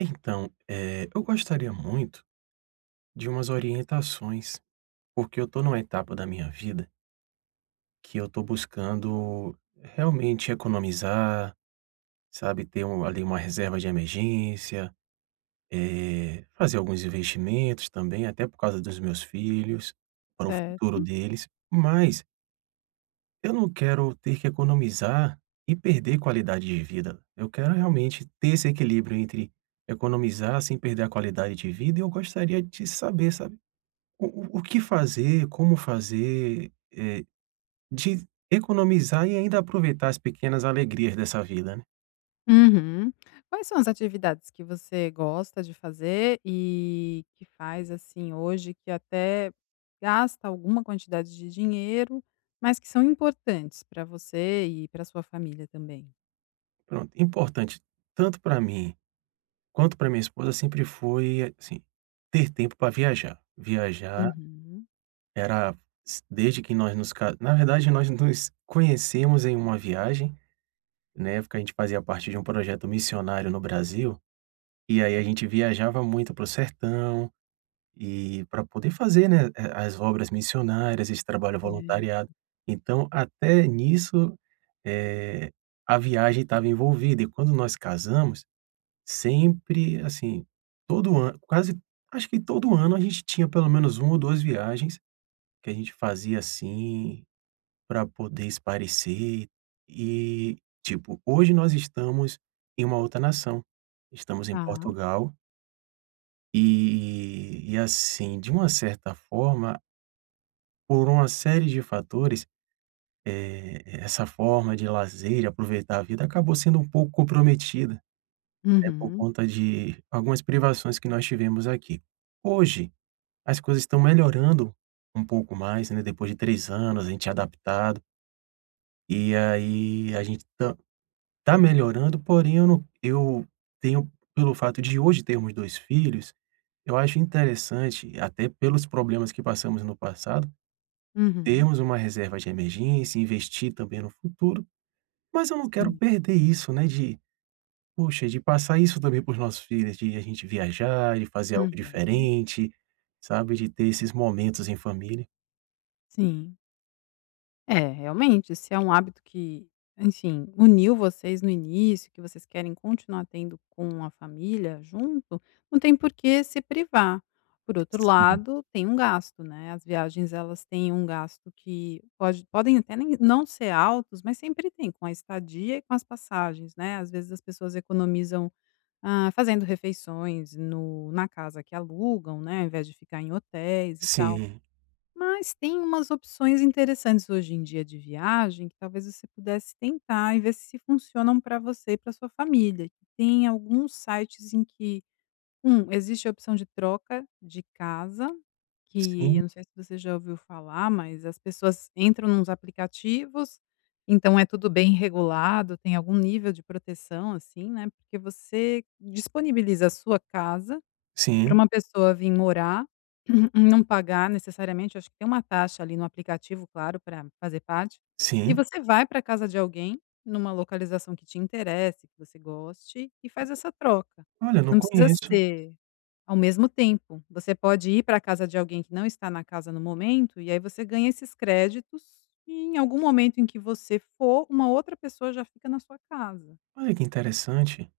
Então, eh, eu gostaria muito de umas orientações, porque eu tô numa etapa da minha vida que eu tô buscando realmente economizar, sabe? Ter um ali, uma reserva de emergência. Eh, fazer alguns investimentos também, até por causa dos meus filhos. Para o futuro Certo. deles. Mas eu não quero ter que economizar, e perder qualidade de vida. Eu quero realmente ter esse equilíbrio entre economizar sem perder a qualidade de vida, e eu gostaria de saber, sabe? O o o que fazer, como fazer, eh, de economizar e ainda aproveitar as pequenas alegrias dessa vida, né? Uhum. Quais são as atividades que você gosta de fazer e que faz, assim, hoje, que até gasta alguma quantidade de dinheiro, mas que são importantes pra você e pra sua família também? Pronto, importante tanto pra mim, quanto pra minha esposa sempre foi, assim, ter tempo pra viajar. Viajar Uhum. era s desde que nós nos ca na verdade nós nos conhecemos em uma viagem. Na época a gente fazia parte de projeto missionário no Brasil, e aí a gente viajava muito para o sertão. E, pra poder fazer, né, eh, as obras missionárias, esse trabalho Certo. voluntariado. Então, até nisso, eh, a viagem estava envolvida, e quando nós casamos, sempre, assim, todo ano quase acho que todo ano a gente tinha pelo menos 1 ou 2 viagens, que a gente fazia, assim, pra poder espairecer. E, tipo, hoje nós estamos em uma outra nação, estamos em Tá. Portugal e, e assim, de uma certa forma por uma série de fatores, eh, essa forma de lazer, de aproveitar a vida, acabou sendo um pouco comprometida, né, por Uhum. conta de algumas privações que nós tivemos aqui. Hoje, as coisas estão melhorando um pouco mais, né, depois de 3 anos, a gente adaptado e aí a gente tam tá melhorando, porém eu não eu tenho, pelo fato de hoje termos 2 filhos, eu acho interessante, até pelos problemas que passamos no passado, Uhum. termos uma reserva de emergência, investir também no futuro. Mas eu não quero Sim. perder isso, né, de, poxa, de passar isso também para os nossos filhos, de a gente viajar, de fazer algo Uhum. diferente, sabe? De ter esses momentos em família. Sim. É, realmente se é um hábito que, enfim, uniu vocês no início, e que vocês querem continuar tendo com a família junto, não tem porquê se privar. Por outro Sim. lado, tem um gasto, né, as viagens, elas têm um gasto que pode podem até nem não ser altos, mas sempre têm com a estadia e com as passagens, né. Às vezes as pessoas economizam, hã, fazendo refeições no na casa que alugam, né, ao invés de ficar em hotéis, e tal. Sim. Mas têm umas opções interessantes, hoje em dia, de viagem que, talvez, você pudesse tentar e ver se funcionam pra você e pra sua família. Tem alguns sites em que: 1 existe a opção de troca de casa, que Sim. eu não sei se você já ouviu falar, mas as pessoas entram em uns aplicativos, então, é tudo bem regulado, tem algum nível de proteção, assim, né, porque você disponibiliza a sua casa pra Sim. uma pessoa vim morar, não pagar necessariamente acho que tem uma taxa ali no aplicativo, claro, pra fazer parte e Sim. você vai pra casa de alguém numa localização que te interesse, que você goste, e faz essa troca. Olha, não Não precisa conheço. ser ao mesmo tempo, você pode ir pra casa de alguém que não está na casa no momento, e aí você ganha esses créditos, e em algum momento em que você for, uma outra pessoa já fica na sua casa. Olha, que interessante!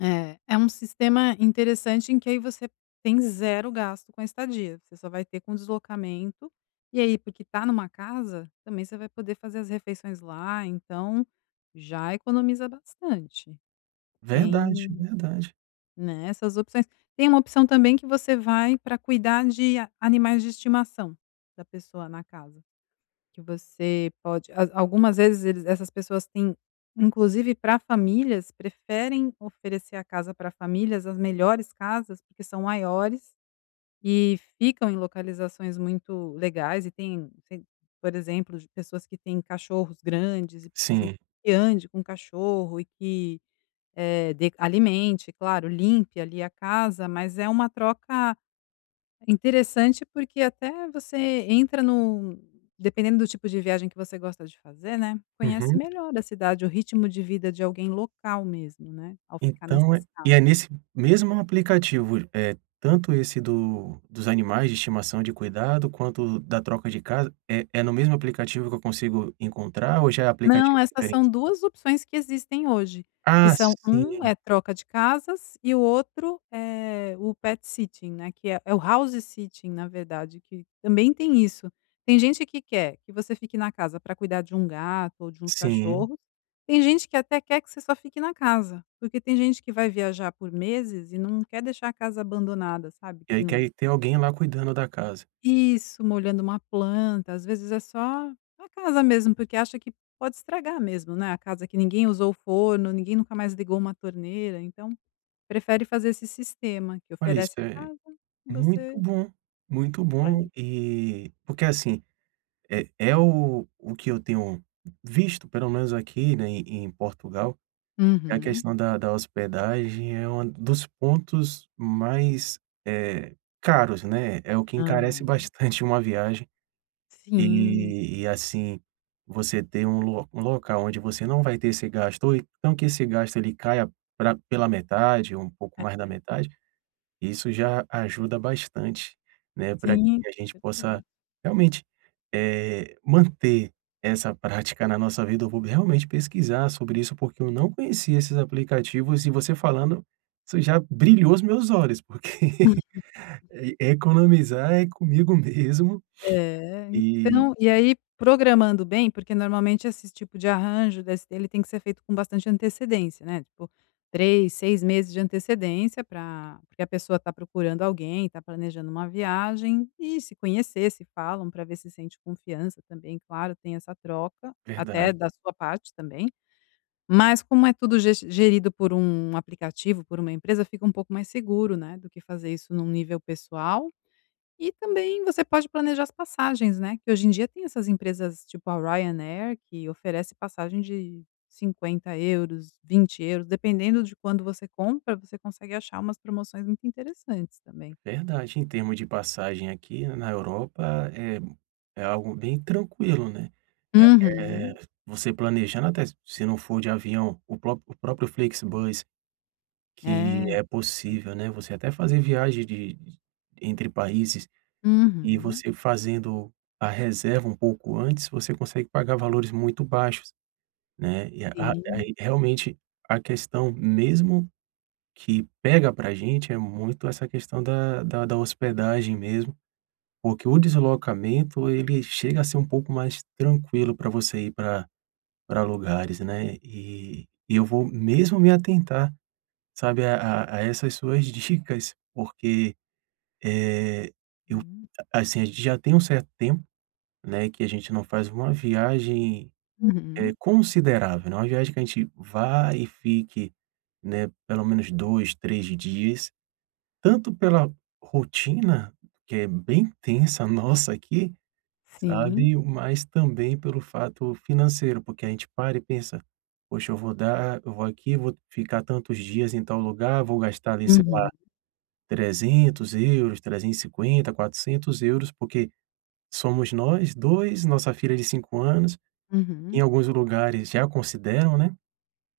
É, é um sistema interessante em que aí você tem 0 gasto com a estadia, você só vai ter com o deslocamento, e aí porque tá numa casa também você vai poder fazer as refeições lá, então já economiza bastante Verdade, tem, verdade. né, essas opções. Tem uma opção também que você vai pra cuidar de a animais de estimação da pessoa na casa, que você pode al algumas vezes eles essas pessoas têm inclusive pra famílias preferem oferecer a casa pra famílias as melhores casas, porque são maiores e ficam em localizações muito legais, e têm por exemplo, de pessoas que têm cachorros grandes e precisam Sim. que ande com cachorro, eh, que de alimente, claro, limpe ali a casa mas é uma troca interessante, porque até você entra num, dependendo do tipo de viagem que você gosta de fazer, né, conhece Uhum. melhor da cidade o ritmo de vida de alguém local mesmo né ao ficar Então, nessas e casas. é nesse mesmo aplicativo, é tanto esse do dos animais de estimação de cuidado quanto o da troca de casa, é é no mesmo aplicativo que eu consigo encontrar ou já é Não aplicativo essas são diferente? 2 opções que existem hoje que Ah, são um sim. é troca de casas e o outro é o Pet Sitting, né, que é é o House Sitting na verdade que também tem isso. Tem gente que quer que você fique na casa pra cuidar de um gato ou de uns Sim. cachorros, tem gente que até quer que você só fique na casa, porque tem gente que vai viajar por meses e não quer deixar a casa abandonada sabe E que aí, que não. aí tem alguém lá cuidando da casa. Isso molhando uma planta às vezes é só a casa mesmo porque acha que pode estragar mesmo, né, a casa que ninguém usou o forno, ninguém nunca mais ligou uma torneira então prefere fazer esse sistema que Olha isso oferece a é, casa e muito você. bom, muito bom, Olha. e porque assim, é é o o que eu tenho visto pelo menos aqui, né, em Portugal, é a Uhum. questão da da hospedagem, é um dos pontos mais, eh, caros, né. É o que encarece Aham. bastante uma viagem, Sim. e e assim, você ter um local onde você não vai ter esse gasto oi então que esse gasto ele caia pra pela metade ou um pouco mais da É. metade, isso já ajuda bastante, né, pra Sim, que a com gente possa certeza. realmente, eh, manter essa prática na nossa vida, eu vou realmente pesquisar sobre isso, porque eu não conhecia esses aplicativos e você falando isso já brilhou os meus olhos porque economizar é comigo mesmo É, e então e aí programando bem porque normalmente esse tipo de arranjo desse dele tem que ser feito com bastante antecedência, né, tipo, 3, 6 meses de antecedência pra porque a pessoa tá procurando alguém e tá planejando uma viagem, e se conhecer se falam pra ver se sente confiança também, claro, tem essa troca até Verdade. da sua parte também. Mas como é tudo ges gerido por um aplicativo por uma empresa fica um pouco mais seguro, né, do que fazer isso num nível pessoal e também você pode planejar as passagens, né, que hoje em dia tem essas empresas tipo a Ryanair que oferece passagem de € 50,00, € 20,00 dependendo de quando você compra você consegue achar umas promoções muito interessantes também. Verdade, em termos de passagem aqui na Europa é é algo bem tranquilo, né. Eh, Uhum. você planejando até se não for de avião, o próprio o próprio Flixbus que É. é [unintelligible] possível, né. Você até fazer viagem de entre países e Uhum. você fazendo a reserva um pouco antes, você consegue pagar valores muito baixos, né. E a a Sim. aí realmente a questão mesmo que pega pra gente é muito essa questão da da da hospedagem mesmo, porque o deslocamento ele chega a ser pouco mais tranquilo pra você ir pra pra lugares, né. E e eu vou mesmo me atentar, sabe, a a a essas suas dicas porque, eh, eu Hum. assim, a gente já tem um certo tempo, né, que a gente não faz uma viagem, eh, Uhum. considerável, eh, uma viagem que a gente vá e fique, né, pelo menos 2, 3 dias, tanto pela rotina, que é bem tensa nossa aqui, Sim. sabe. Mas também pelo fato financeiro, porque a gente para e pensa, poxa eu vou dar, eu vou aqui e vou ficar tantos dias em tal lugar, vou gastar ali sei lá, Uhum. € 300,00, € 350,00, € 400,00 porque somos nós 2, nossa filha de 5 anos, em Uhum. alguns lugares já consideram, né.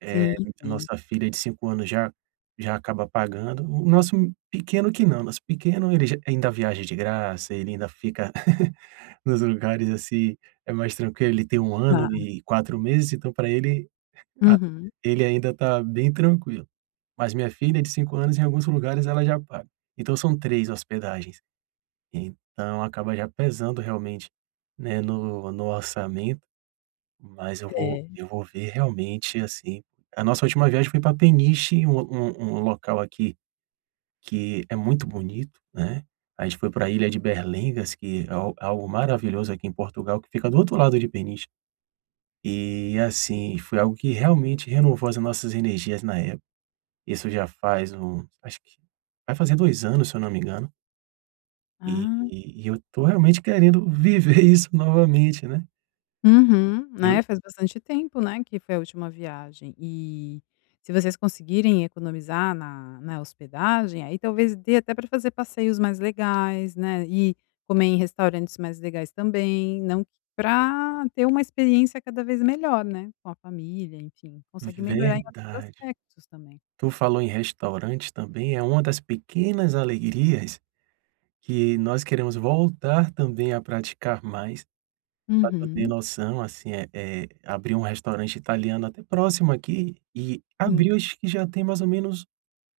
Sim, Eh, sim. nossa filha de 5 anos já já acaba pagando, o nosso pequeno que não, nosso pequeno ele ainda viaja de graça, ele ainda fica nos lugares, assim, é mais tranquilo ele tem 1 ano Tá. e 4 meses então pra ele a Uhum. ele ainda tá bem tranquilo. Mas minha filha de 5 anos em alguns lugares ela já paga. Então são 3 hospedagens, então acaba já pesando realmente, né, no no orçamento, mas eu vou É. eu vou ver realmente, assim, a nossa última viagem foi pra Peniche um um local aqui, que é muito bonito, né. A gente foi pra Ilha de Berlengas que é algo algo maravilhoso aqui em Portugal, que fica do outro lado de Peniche. E assim, foi algo que realmente renovou as nossas energias na época. Isso já faz um acho que, vai fazer 2 anos se eu não me engano e Ah! e eu tô realmente querendo viver isso novamente, né. Uhum, Eu né, faz bastante tempo, né, que foi a última viagem, e se vocês conseguirem economizar na na hospedagem, aí talvez dê até pra fazer passeios mais legais, né, e comer em restaurantes mais legais também, não que pra ter uma experiência cada vez melhor, né, com a família enfim consegue melhorar em outros Verdade. aspectos também. Tu falou em restaurantes também, é uma das pequenas alegrias que nós queremos voltar também a praticar mais, pra tu ter Uhum. noção, assim, eh eh, abriu um restaurante italiano até próximo aqui e Sim. abriu acho que já tem mais ou menos,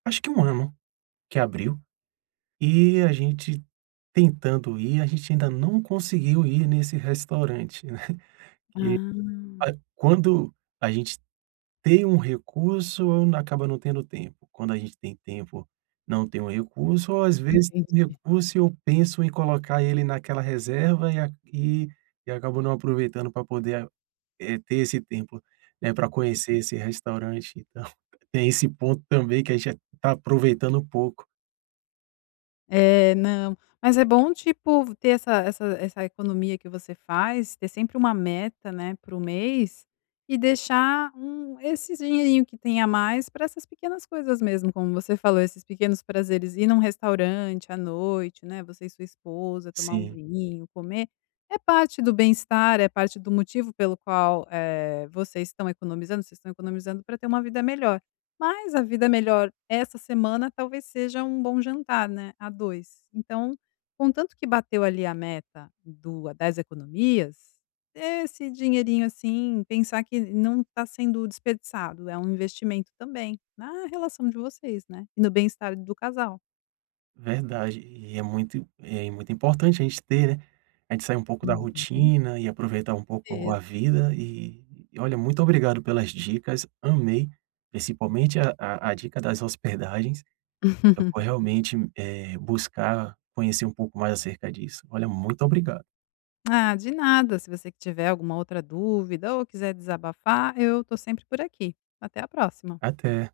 acho que 1 ano, que abriu, e a gente tentando ir, a gente ainda não conseguiu ir nesse restaurante, né. Ah. Que quando a gente tem um recurso acaba não tendo tempo, quando a gente tem tempo não tem o recurso ou às vezes tem Entendi. recurso e eu penso em colocar ele naquela reserva, e aqui e acabou não aproveitando pra poder, eh, ter esse tempo, né, pra conhecer esse restaurante, e tal. Tem esse ponto também que a gente já tá aproveitando pouco. É, não, mas é bom, tipo, ter essa essa essa economia que você faz, ter sempre uma meta, né, para o mês e deixar um esses dinheirinho que tem a mais pra essas pequenas coisas mesmo, como você falou, esses pequenos prazeres, ir num restaurante à noite, né, você e sua esposa, tomar um Sim. vinho, comer, é parte do bem-estar, é parte do motivo pelo qual, eh, vocês estão economizando, vocês estão economizando pra ter uma vida melhor, mas a vida melhor essa semana talvez seja um bom jantar, né, a dois, então, contanto que bateu ali a meta do a das economias, esse dinheirinho, assim, pensar que não está sendo desperdiçado, é um investimento também, na relação de vocês, né, e no bem-estar do casal. Verdade e é muito é muito importante a gente ter, né, a gente sair pouco da Uhum. rotina e aproveitar um pouco Isso. a vida e e olha, muito obrigado pelas dicas, amei, principalmente a a a dica das hospedagens, eu vou realmente, eh, buscar, conhecer um pouco mais acerca disso, olha, muito obrigado. Ah, de nada, se você tiver alguma outra dúvida ou quiser desabafar, eu tô sempre por aqui, até a próxima. Até.